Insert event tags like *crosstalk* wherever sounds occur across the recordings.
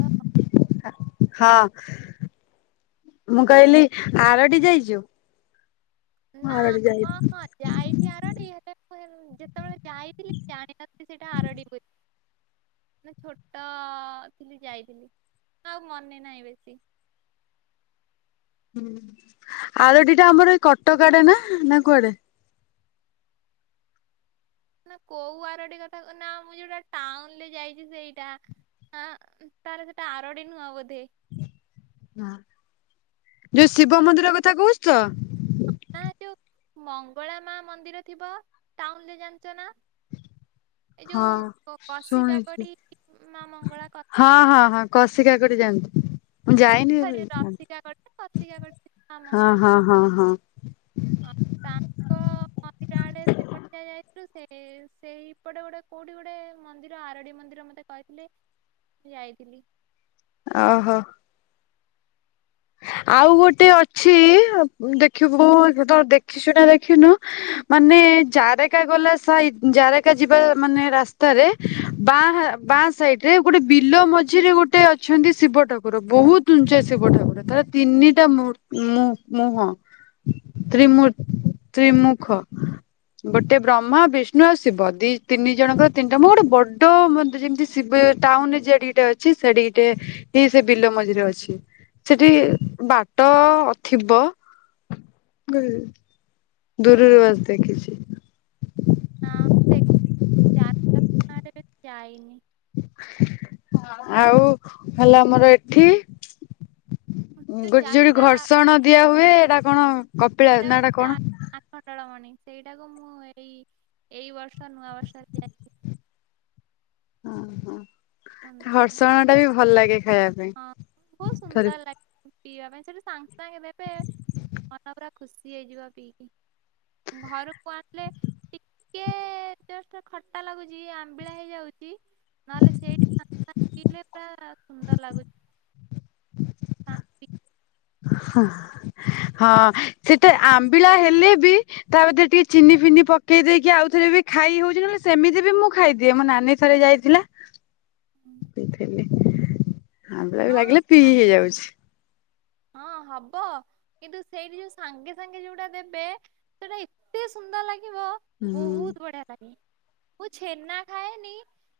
ହଁ। ହଁ। ମୁଁ କହିଲି, ଆରଡ଼ି ଯାଇଚୁ? ନା, ହଁ ହଁ, ଯାଇଚି ଆରଡ଼ି, ହେଲେ *unintelligible* ଯେତେବେଳେ ଯାଇଥିଲି, ଜାଣିନଥିଲି ସେଇଟା ଆରଡି ବୋଲି। ନା ଛୋଟ ଥିଲି ଯାଇଥିଲି, ଆଉ ମନେ ନାହିଁ ବେଶୀ। ହୁଁ। ଆରୋଡ଼ି ଟା ଆମର ଏଇ କଟକ ଆଡେ ନା, ନା କୁଆଡେ? ନା କୋଉ ଆରୋଡି କଥା କହୁଚ? ନା ମୁଁ ଯୋଉଟା ଟାଉନ୍ ରେ ଯାଇଛି ସେଇଟା। ହଁ, ତାହେଲେ ସେଟା ଆରୋଡ଼ି ନୁହଁ ବୋଧେ। ହଁ। ଯୋଉ ଶିବ ମନ୍ଦିର କଥା କହୁଛୁ ତ? ନା *unintelligible* ଯୋଉ ମଙ୍ଗଳା ମା ମନ୍ଦିର ଥିବ, ଟାଉନ୍ ରେ ଜାଣିଚ ନା? ଏଇ ହଁ ଯୋଉ କ୍ କଷିକା ଶୁଣିଛି। କଡି ମା ମଙ୍ଗଳାଙ୍କ ହଁ ହଁ ହଁ। କଷକା କାକୁଡ଼ି ଜାଣିଚି। ମୁଁ ଯାଇନି ହେଲେ ସରି ରସିକାକଡି ଜାଣିଚି। କଷିକାକଡି ମା ହଁ ମଙ୍ଗଳା ହଁ ହଁ ହଁ। ହଁ, ତାଙ୍କ ମନ୍ଦିର ଆଡେ ସେପଟେ ଯାଇଥିଲୁ। ସେ ସେଇପଟେ ଗୋଟେ କୋଉଠି ଗୋଟେ ମନ୍ଦିର ଆରୋଡ଼ି ମନ୍ଦିର ମତେ କିଏ କହିଥିଲେ, ମୁଁ ଯାଇଥିଲି। ଅ ହ। ଆଉ ଗୋଟେ ଅଛି। ଦେଖିବୁ, ତୁ ତ ଦେଖିଚୁ ନା ଦେଖିନୁ? ମାନେ ଜାରେକା ଗଲା ସାଇଟ୍, ଜାରେକା ଯିବା ମାନେ ରାସ୍ତାରେ ବାଁ ହାଁ ବାଁ ସାଇଟ୍ ରେ, ଗୋଟେ ବିଲ ମଝିରେ ଗୋଟେ ଅଛନ୍ତି ଶିବ ଠାକୁର। ବୋହୁତ୍ ଉଁଚ୍ଚା ଶିବ ଠାକୁର, ତାର ତିନିଟା ମୁର୍ ମୁ ମୁହଁ। ତ୍ରି ମୁର୍ ତ୍ରିମୁଖ। ଗୋଟେ ବ୍ରହ୍ମା ବିଷ୍ଣୁ ଆଉ ଶିବ। ଦି ତିନି ଜଣଙ୍କର ତିନିଟା ମୁହଁ। ଗୋଟେ ବଡ଼ ମନ୍ଦିର। ଯେମିତି ଶିବ, ଟାଉନ୍ ରେ ଜେଡିକି ଟେ ଅଛି। ସେଡ଼ିକି ଟେ ହିଁ ସେ ବିଲ ମଝିରେ ଅଛି। ସେଠି ବାଟ ଅ ଥିବ? ନା ଦୂରରୁ ବାସ୍ ଦେଖିଛି। *unintelligible* ଆଉ ହେଲା ଆମର ଏଠି ଗୋଟେ ଯୋଉଠି ଯାତ୍ରା ଘର୍ଷଣ ଦିଆ ହୁଏ। ହେଟା କଣ? କପିଳା ନା ଏଟା କଣ? *unintelligible* ଆଖଣ୍ଡଳମଣି। ସେଇ ଟାକୁ ମୁଁ ଏଇ, ଏଇ ବର୍ଷ ନୂଆ ବର୍ଷ ରେ ଯାଇଥିଲି। ଅ ହଁ। ଖଣ୍ଡମଣି ଖର୍ଷଣ ଟା ବି ଭଲ୍ ଲାଗେ ଖାଇବାକୁ। ହଁ, ବୋହୁତ୍ ସୁନ୍ଦର ଲାଗେ। ପିଇବା ପାଇଁ। ସେଠୁ ସାଙ୍ଗେ ସାଙ୍ଗେ ଦେବେ, ମନ ପୁରା ଖୁସି ହେଇଯିବ ପିଇକି। ଘରକୁ ଆସିଲେ? ଟିକେ ଜଷ୍ଟ ଖଟା ଲାଗୁଚି, ଆମ୍ବିଳା ହେଇ ଯାଉଚି ନହେଲେ ସେଇଠି ଫାଙ୍କା ଥିଲେ ପୁରା ସୁନ୍ଦର ଲାଗୁଚି। ଶାନ୍ତି। ହଁ। ହଁ ସେଟା ଆମ୍ବିଳା ହେଲେ ବି ତା ମଧ୍ୟରେ ଟିକେ ଚିନି ଫିନି ପକେଇ ଦେଇକି ଆଉ ଥରେ ବି ଖାଇ ହୋଉଛି। ନହେଲେ ସେମିତି ବି ମୁଁ ଖାଇଦିଏ। ମୋ ନାନୀ ଥରେ ଯାଇଥିଲା *unintelligible* ଆମ୍ବିଳା ବି ହଁ ଲାଗିଲେ ପିଇ ଆଜ୍ଞା ହେଇଯାଉଛି। ହଁ ହବ। କିନ୍ତୁ ସେଇଠି ଯୋଉ ସାଙ୍ଗେ ସାଙ୍ଗେ ଯୋଉଟା ଦେବେ ସେଟା ଏତେ ସୁନ୍ଦର୍ ଲାଗିବ। ବୋହୁତ୍ ହୁଁ ବଢ଼ିଆ ଲାଗେ। ମୁଁ ଛେନା ଖାଏନି।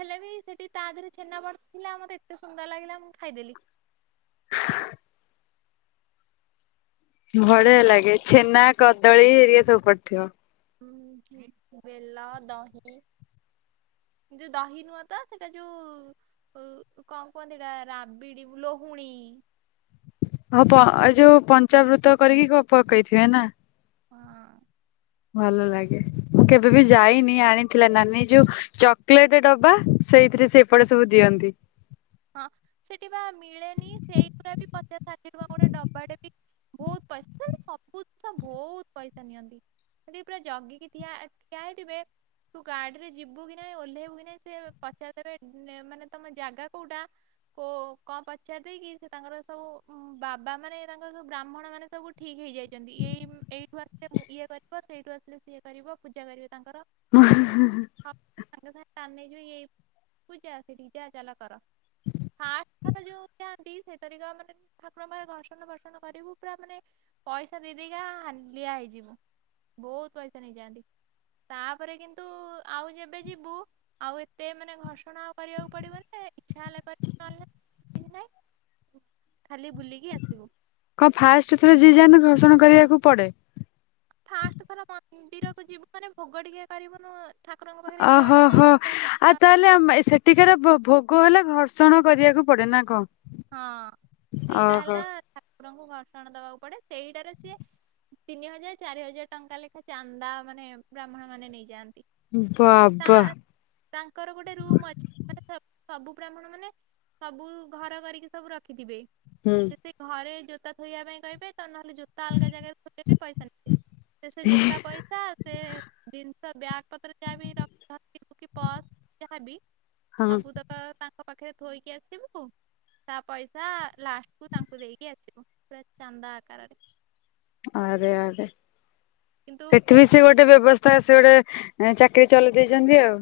ହେଲେ ବି ସେଠି ତା ଦେହରେ ଛେନା ପଡ଼ିଥିଲା। ମତେ ଏତେ ସୁନ୍ଦର ଲାଗିଲା ମୁଁ ଖାଇ ଦେଲି। ବଢ଼ିଆ ଆ- ଲାଗେ। ଛେନା କଦଳୀ ହେରିଆ ସବୁ ପଡି ଥିବ। ହୁଁ ହୁଁ ହୁଁ। ବେଲ ଦହି ଯୋଉ ଦହି ନୁହଁ ତ ସେଟା ଯୋଉ କଣ କୁହନ୍ତି ହେଟା ରାବିଡି ଲହୁଣୀ। ହଁ ପ ଏଇ ଯୋଉ ପଞ୍ଚାବୃତ କରିକି ତ ପକେଇ ଥିବେ ନା? ହଁ। ଭଲ ଲାଗେ। ମୁଁ କେବେ ବି ଯାଇନି ଆଣିଥିଲା ନାନୀ ଯୋଉ ଚକୋଲେଟ୍ ଡବା। ସେଇଥିରେ ସେପଟେ ସବୁ ଦିଅନ୍ତି। ହଁ। ସେଠି ପା ମିଳେନି। ସେଇ ଗୁରା ବି ପଚାଶ ଷାଠିଏ ଟଙ୍କା ଗୋଟେ ଡବା ଟେ ବି। ବହୁତ ପଇସା ସେନ୍ତି ସବୁ ଜିନିଷ ବହୁତ ପଇସା ନିଅନ୍ତି। ସେଠି ପୁରା ଜଗିକି ଠିଆ ଠିଆ ହେଇଥିବେ ତୁ ଗାଡିରେ ଯିବୁ କି ନାହିଁ ଓହ୍ଲେଇବୁ କି ନାହିଁ ସେ ପଚାରିଦେବେ ମାନେ ତମ ଜାଗା କଉଟା। ଓ କଣ ପଚାରିଦେଇ କି ସେ ତାଙ୍କର ସବୁ ବାବା ମାନେ ତାଙ୍କର ସବୁ ବ୍ରାହ୍ମଣ ମାନେ ସବୁ ଠିକ ହେଇଯାଇଛନ୍ତି। ଏଇ ଏଇଠୁ ଆସିଲେ ଇଏ କରିବ ସେଇଠୁ ଆସିଲେ ସିଏ କରିବ ପୂଜା କରିବେ ତାଙ୍କର। ହ *inaudible* ହଁ ସାଙ୍ଗେ ସାଙ୍ଗେ ଟାଣି ନେଇଯିବେ ଏଇ ପୂଜା ସେଇଠି ଯାହା ଚାଲ କର। ଫାଷ୍ଟ ଥର ଯୋଉ ଯାଆନ୍ତି ସେଇଥରିକ ମାନେ ଠାକୁରଙ୍କର ଘର୍ଷଣ ବର୍ଷଣ କରିବୁ ପୁରା ମାନେ ପଇସା ଦେଇଦେଇକା ହାଲିଆ ହେଇଯିବ ବହୁତ ପଇସା ନେଇଯାଆନ୍ତି। ତାପରେ କିନ୍ତୁ ଆଉ ଯେବେ ଯିବୁ ଆଉ ଏତେ ମାନେ ଘର୍ଷଣ ଆଉ କରିବାକୁ ପଡିବ ଯେ ଇଚ୍ଛା ହେଲେ କରିବୁ ନହଲେ ନାହିଁ ଖାଲି ବୁଲିକି ଆସିବୁ। କଣ ଫାଷ୍ଟ ଥର ଯିଏ ଯାଆନ୍ତି ଘର୍ଷଣ କରିବାକୁ ପଡେ? ଫାଷ୍ଟ ଥର ମନ୍ଦିରକୁ ଯିବୁ ମାନେ ଭୋଗ ଟିକେ କରିବୁନୁ ଠାକୁରଙ୍କ ପାଖରେ ଏତେ ବାଟା ଓହୋହୋ ଯାଇଚୁ ଯାହେଲେ ଆଉ ତାହେଲେ ମ ସେଠିକାର ଭୋଗ ହେଲେ ଘର୍ଷଣ କରିବାକୁ ପଡେ ନା କଣ? ହଁ ଏଇଟା ଓହୋ ହେଲା ଠାକୁରଙ୍କୁ ଘର୍ଷଣା ଦବାକୁ ପଡେ ସେଇଟାରେ ସିଏ ତିନି ହଜାର, ଚାରି ହଜାର ଟଙ୍କା ଲେଖା ଚାନ୍ଦା ମାନେ ବ୍ରାହ୍ମଣ ମାନେ ନେଇଯାଆନ୍ତି। ବା ବା। ତାହା ତାଙ୍କର ଗୋଟେ ରୁମ ଅଛି ମାନେ ସବୁ ବ୍ରାହ୍ମଣ ମାନେ ସବୁ ଘର କରିକି କି ସବୁ ରଖିଥିବେ। ହୁଁ। ସେ ସେ ଘରେ ଜୋତା ଥୋଇବା ପାଇଁ କହିବେ ତ ନହେଲେ ଜୋତା ଅଲଗା ଜାଗାରେ ଥୋଇଲେ ବି ପଇସା ନେବେ। ସେ ସେ ଜୋତା ପଇସା ସେ ଜିନିଷ ବ୍ୟାଗ୍ ପତ୍ର ଯାହା ବି ରଖି କି ପସ ଯହାବି ହଁ। ତ ତାଙ୍କ ପାଖରେ ଥୋଇକି ଆସିବୁ। ତା ପଇସା ଲାଷ୍ଟକୁୁ ତାଙ୍କୁ ଦେଇକି ଆସିବ ପୁରା ଚାନ୍ଦା ଆକାରରେ। ଆରେ ଆରେ କିନ୍ତୁ ସେଠି ବି ସେ ଗୋଟେ ବ୍ୟବସ୍ଥା ସେ ଗୋଟେ ଚାକିରି ଚଲେଇ ଦେଇଚନ୍ତି ଆଉ।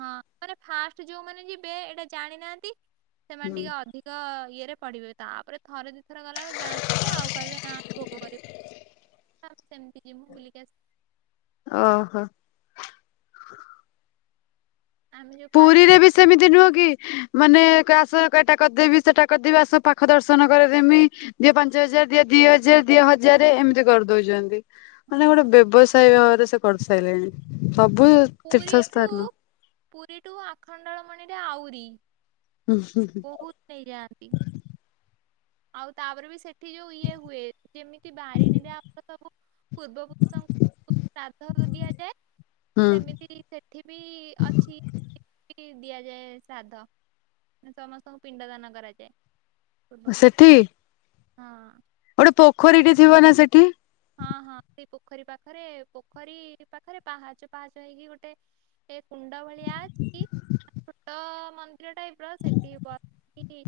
ହଁ ମାନେ ଫାଷ୍ଟ ଯୋଉମାନେ ଯିବେ ଏଇଟା ଜାଣିନାହାନ୍ତି। ସେମାନେ ହୁଁ ଟିକେ ଅଧିକ ଇଏରେ ପଢିବେ। ତାପରେ, ଥରେ ଦିଇଥର ଗଲାବେକୁ ଜାଣିଥିବେ ଆଉ କହିବେ ନା ଭୋଗ କରିବ ହଁ ସେମିତି ଯିବମୁଁ ବୁଲିକି ଆସିି ଓହୋ। ଆମେ ଯୋଉ ଫାଷ୍ଟ ପୁରୀରେ ଥର ବି ଯାଇଥିଲୁ ସେମିତି ନୁହଁ କି? ମାନେ କ ଆସ ଏଟା କରିଦେବି ସେଟା କରିଦେବି ଆସ ପାଖ ଦର୍ଶନ କରେଇଦେମି‌। ଦିଅ ପାଞ୍ଚ ହଜାର ଦିଅ ଦିଅ ହଜାର ଦିଅ ହଜାର ଏମିତି କରିଦୋଉଚନ୍ତି। ମାନେ ଗୋଟେ ବ୍ୟବସାୟୀ ଭାବରେ ସେ କରିସାଇଲେଣି ସବୁ ତୀର୍ଥ ପୁରୀଠୁ ସ୍ଥାନ ପୁରୀଠୁ ଆଖଣ୍ଡଳ ମଣିରେ ଆହୁରି। ଉଁ ହୁଁ। ବୋହୁତ ନେଇଯାଆନ୍ତି। ଆଉ ତାପରେ ବି ସେଠି ଯୋଉ ଇଏ ହୁଏ ଯେମିତି ବାରିଣିରେ ଆମର ସବୁ ପୂର୍ବପୁରୁଷଙ୍କୁ ଶ୍ରାଦ୍ଧ ଦିଆଯାଏ ହୁଁ। ସେମିତି ସେ ସେଠି ବି ଅଛି ଦିଆଯାଏ ଶ୍ରାଦ୍ଧ। ସମସ୍ତଙ୍କୁ ପିଣ୍ଡ ଦାନ କରାଯାଏ। ପୂର୍ବପୁରୁଷ ସେଠି? ହଁ। ଗୋଟେ ପୋଖରୀଟେ ଥିବ ନା ସେଠି? ହଁ ହଁ ସେଇ ପୋଖରୀ ପାଖରେ ପୋଖରୀ ପାଖରେ ପାହାଚ ପାହାଚ ହେଇକି ଗୋଟେ ସେ କୁଣ୍ଡ ଭଳିଆ ଅଛି। ଛୋଟ ମନ୍ଦିର ଟାଇପ ର ସେଠି ବସି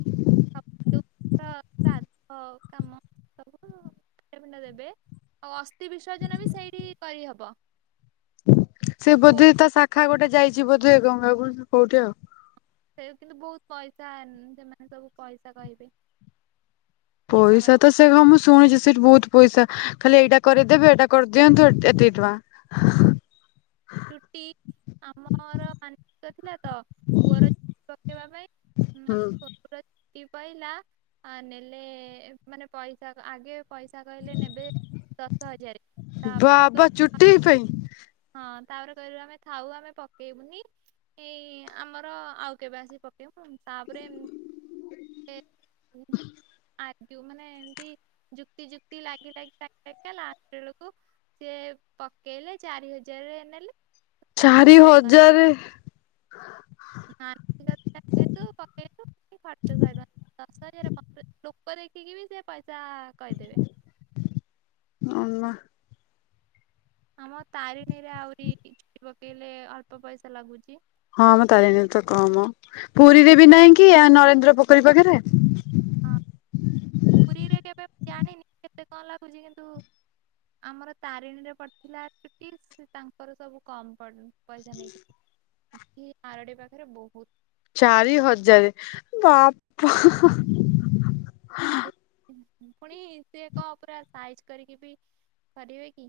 *unintelligible* ଶ୍ରାଦ୍ଧ କାମ ସବୁ ପିଣ୍ଡ ଫିଣ୍ଡ ଦେବେ। ଆଉ ଅସ୍ଥି ବିସର୍ଜନ ବି ସେଇଠି କରିହବ। ସେ ବୋଧେ ତା ଶାଖା ଗୋଟେ ଯାଇଚି ବୋଧେ ଗଙ୍ଗାକୁ କି କୋଉଠି ଆଉ। ସେ କିନ୍ତୁ ବୋହୁତ ପଇସା ସେମାନେ ସବୁ ପଇସା କହିବେ। ସେଠି ପଇସା କରନ୍ତି ତ ସେ ହଁ ମୁଁ ଶୁଣିଚି ସେଠି ବୋହୁତ ପଇସା ଖାଲି ଏଇଟା କରିଦେବେ ଏଇଟା କରିଦିଅନ୍ତୁ ଏତିକି ଟଙ୍କା। ହ *unintelligible* ଚୁଟି ଆମର ମାନିସିକ ଥିଲା ତ ପୁଅର ପକେଇବା ପାଇଁ। ଆମ ହୁଁ ପୁଅର ଚୁଟି ପାଇଲା ନେଲେ ମାନେ ପଇସା ଆଗେ ପଇସା କହିଲେ ନେବେ ଦଶ ହଜାର ତାପରେ ଆ *unintelligible* ତିଇ ପାଇଁ ହଁ ତାପରେ କହିଲୁ ଆମେ ଥାଉ ଆମେ ପକେଇବୁନି ଏଇ ଆମର ଆଉ କେବେ ଆସିକି ପ୍ *unintelligible* ତାପରେ *unintelligible* ଯୋଉ ମାନେ ଏମିତି ଯୁକ୍ତି ଯୁକ୍ତି ଲାଗି ଲାଗି ଲାଗି ଲଗିକା ଲାଷ୍ଟବେଳକୁ ସିଏ ପକେଇଲେ ଚାରି ହଜାରେ ନେଲେ। ଚାରି ଖର୍ଚ୍ଚ ଶହେ ଟଙ୍କା ହଜାରେ। ମାନସିକ ଥିଲା ଯେହେତୁ ପକେଇଲୁ *unintelligible* ଖର୍ଚ୍ଚ ସହେ ଟଙ୍କା ଦଶ ହଜାର ପନ୍ଦର ହଜାର ଲୋକ ଦେଖିକିବି ସେ ପଇସା କହିଦେବେ। ଅନା। ଆମ ତାରିଣୀରେ ଆହୁରି ଚୁଟି ପକେଇଲେ ଅଳ୍ପ ପଇସା ଲାଗୁଚି। ହଁ ମ ତାରିଣୀ ତ କମ ପୁରୀରେ ବି ନାହିଁ କି ଆ ନରେନ୍ଦ୍ର ପୋଖରୀ ପାଖରେ। ହଁ ପୁରୀରେ କେବେ ଜାଣିନି କେବେ କଣ ଲାଗୁଛି କିନ୍ତୁ ଆମର ତାରିଣୀରେ ପଡିଥିଲା ଚୁଟି ସେ ତାଙ୍କର ସବୁ କମ ପଡୁ ପଇସା ନେଇଥିଲି କି ଆରୋଡି ପାଖରେ ବହୁତ ଚାରି ହଜାର ବାପା *unintelligible* ପୁଣି ସେ ଏକ ପୁରା ସାଇଜ କରିକି ବି ପାରିବେ କି?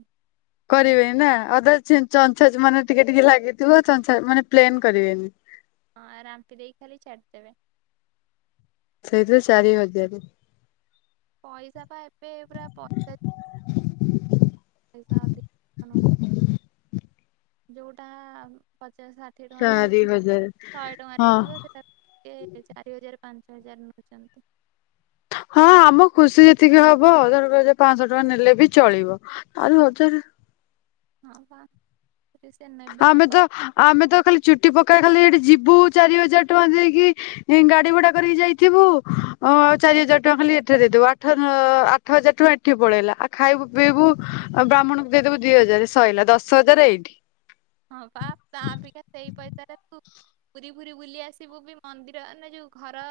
ସେମ କରିବେନି ନା ଅଧା ଚି ଚଞ୍ଛା ମାନେ ଟିକେ ଟିକେ ଲାଗିଥିବ ଚଞ୍ଚ୍ଛା ମାନେ ପ୍ଲେନ୍ କରିବେନି। ହଁ ରାମ୍ପୀ ଦେଇକି ଖାଲି ଛାଡ଼ିଦେବେ। ସେଇଥିରେ ଚାରି ହଜାରେ। ପଇସା ବା ଏବେ ପୁରା ପତ ପଇସା ଅଧିକ ନଉଛ ଯୋଉଟା ପଚାଶ ଷାଠିଏ ଟଙ୍କା ଚାରି *unintelligible* ହଜାର ଶହେ ଟଙ୍କା ହଁ ହେଇଯିବ ସେଇଟା କିଏ ଚାରି ହଜାର ପାଞ୍ଚ ହଜାର ନଉଛନ୍ତି? ହଁ ଆମ ଖୁସି ଯେତିକି ହବ ଧର ପାଞ୍ଚଶହ ଟଙ୍କା ନେଲେ ବି ଚଳିବ। ଚାରି ହଜାର। ହଁ ବା। ସେ ନେବେ ଆମେ ତାଙ୍କ ତ ଆମେ ତ ଖାଲି ଚୁଟି ପକାଇବ ଖାଲି ଏଠି ଯିବୁ ଚାରି ହଜାର ଟଙ୍କା ଦେଇକି ଏଇ ଗାଡି ଭଡା କରିକି ଯାଇଥିବୁ ଅ ଚାରି ହଜାର ଟଙ୍କା ଖାଲି ଏଠାରେ ଦେଇଦବୁ ଆଠ ଆ ଆଠ ହଜାର ଟଙ୍କା ଏଠି ପଳେଇଲା ଆଉ ଖାଇବୁ ପିଇବୁ ବ୍ରାହ୍ମଣଙ୍କୁ ଦେଇଦବୁ ଦି ହଜାର ସଇଲା ଦଶ ହଜାର ଏଇଠି। ହଁ ବା ତା ଅପେକ୍ଷା ସେଇ ପଇସାରେ ତୁ ପୁରୀ ଫୁରି ବୁଲି ଆସିବୁ ବି ମନ୍ଦିର ନା ଯୋଉ ଘର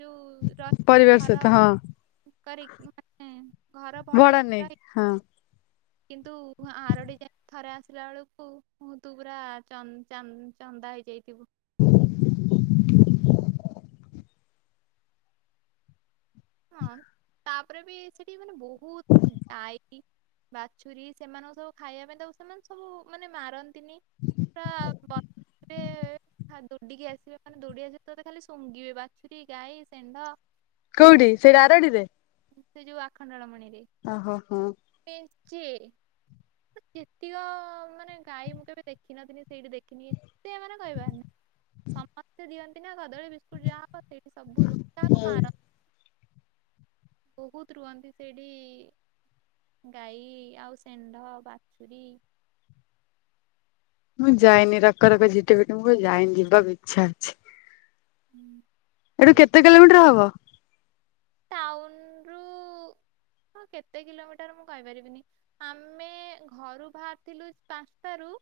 ଯୋଉ ର ପରିବାର ସହିତ ଘର ହଁ କରିକି ମାନେ ଘର ଭଡା ନେଇ ର ନେଇକି *unintelligible* ହଁ କିନ୍ତୁ ଆରଡି ଯାଇ ଥରେ ଆସିଲା ବେଳକୁ ତୁ ପୁରା ଚ ଚ ଚନ୍ଦା ହେଇଯାଇଥିବୁ। *inaudible* ହଁ ତାପରେ ବି ସେଠି ମାନେ ବହୁତ ଡାଇ ବାଛୁରୀ ସେମାନଙ୍କୁ ସବୁ ଖାଇବା ପାଇଁ ତାକୁ ସେମାନେ ସବୁ ମାନେ ମାରନ୍ ତିନି ବା ବ *unintelligible* ଏବେ ଖା ଦୌଡିକି ଆସିବେ ମାନେ ଦୌଡି ଆସିବେ ତୋତେ ଖାଲି ଶୁଙ୍ଗିବେ ବାଛୁରୀ ଗାଈ ସେଣ୍ଢ। କୋଉଠି ସେଇ ଆରଡିରେ? ସେ ଯୋଉ ଆଖଣ୍ଡଳମଣିରେ। ଓହୋ ହୋ। ମେଞ୍ଚେ ମ୍ ଯେତିକ ମାନେ ଗାଈ ମୁଁ କେବେ ଦେଖ ଦେଖିନଥିବି ସେଇଠି ଦେଖିନି ଏତେ ଏମାନେ କହିବାରନାଇ ସମସ୍ତେ ଦିଅନ୍ତି ନା କଦଳୀ ବିସ୍କୁ *unintelligible* ଯାହା ହବ ସେଠି ସବୁ ରୁହ ତ କାହାକୁ ମାର ବହୁତ ରୁହନ୍ତି ସେଇଠି ଗାଈ ଆଉ ସେଣ୍ଢ ବାଛୁରୀ। ମୁଁ ଯାଇନି ରକରକ ଜିଟ ପିଟ ମୁଁ କ ଯାଇନି ଯିବାକୁ ଇଚ୍ଛା ଅଛି। ହୁଁ ଏଠୁ ଯିବା କେତେ କିଲୋମିଟର ହବ? ଟାଉନ ରୁ ହଁ କେତେ କିଲୋମିଟର ମୁଁ କହିପାରିବିନି। ଆମେ ଘରୁ ବାହାରିଥିଲୁ ପାଞ୍ଚଟାରୁ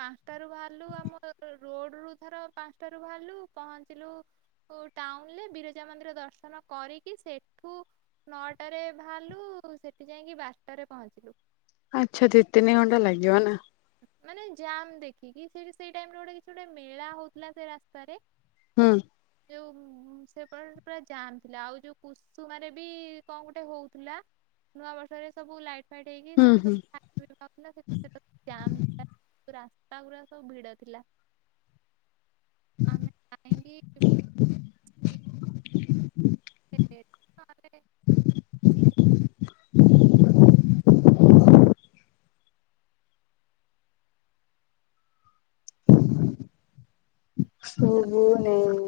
ପାଞ୍ଚଟାରୁୁ ବାହାରିଲୁ ଆମ ରୋଡ ରୁ ଧର ପାଞ୍ଚଟାରୁୁ ବାହାରିଲୁ ପହଞ୍ଚିଲୁ ଉ ଟାଉନରେ ବିରଜା ମନ୍ଦିର ଦର୍ଶନ କରିକି ସେଠୁ ନଅଟାରେ ବାହାରିଲୁ ସେଠି ଜାଇଁକି ବାରଟାରେ ପହଞ୍ଚିଲୁ। ଆଚ୍ଛା ଦି ତିନି ଘଣ୍ଟା ଲାଗିବ ନା। ମାନେ ଜାମ୍ ଦେଖିକି। ସେଠି ସେଇ ଟାଇରେ ଗୋଟେ କିଛି ଗୋଟେ ମେଳା ହଉଥିଲା ସେ ରାସ୍ତାରେ ହୁଁ। ଯୋଉ ଉଁ, ସେପଟ ପୁରା ଜାମ୍ ଥିଲା ଆଉ ଯୋଉ କୁସୁମାରେ ବି କଣ ଗୋଟେ ହଉଥିଲା। ନୂଆ ବର୍ଷରେ ସବୁ ଲାଇଟ୍ ଫାଇଟ୍ ହେଇକି ହୁଁ ସେଠି ହୁଁ। ସବୁ *inaudible* ହଉଥିଲା *inaudible* ଜାମ୍ ଥି ରାସ୍ତା ଗୁଡରା ସବୁ ଭିଡ ଥିଲା। ଆମେ ଯାଇଙ୍ଗି *unintelligible* ହୁ, ହୁ ନେଇ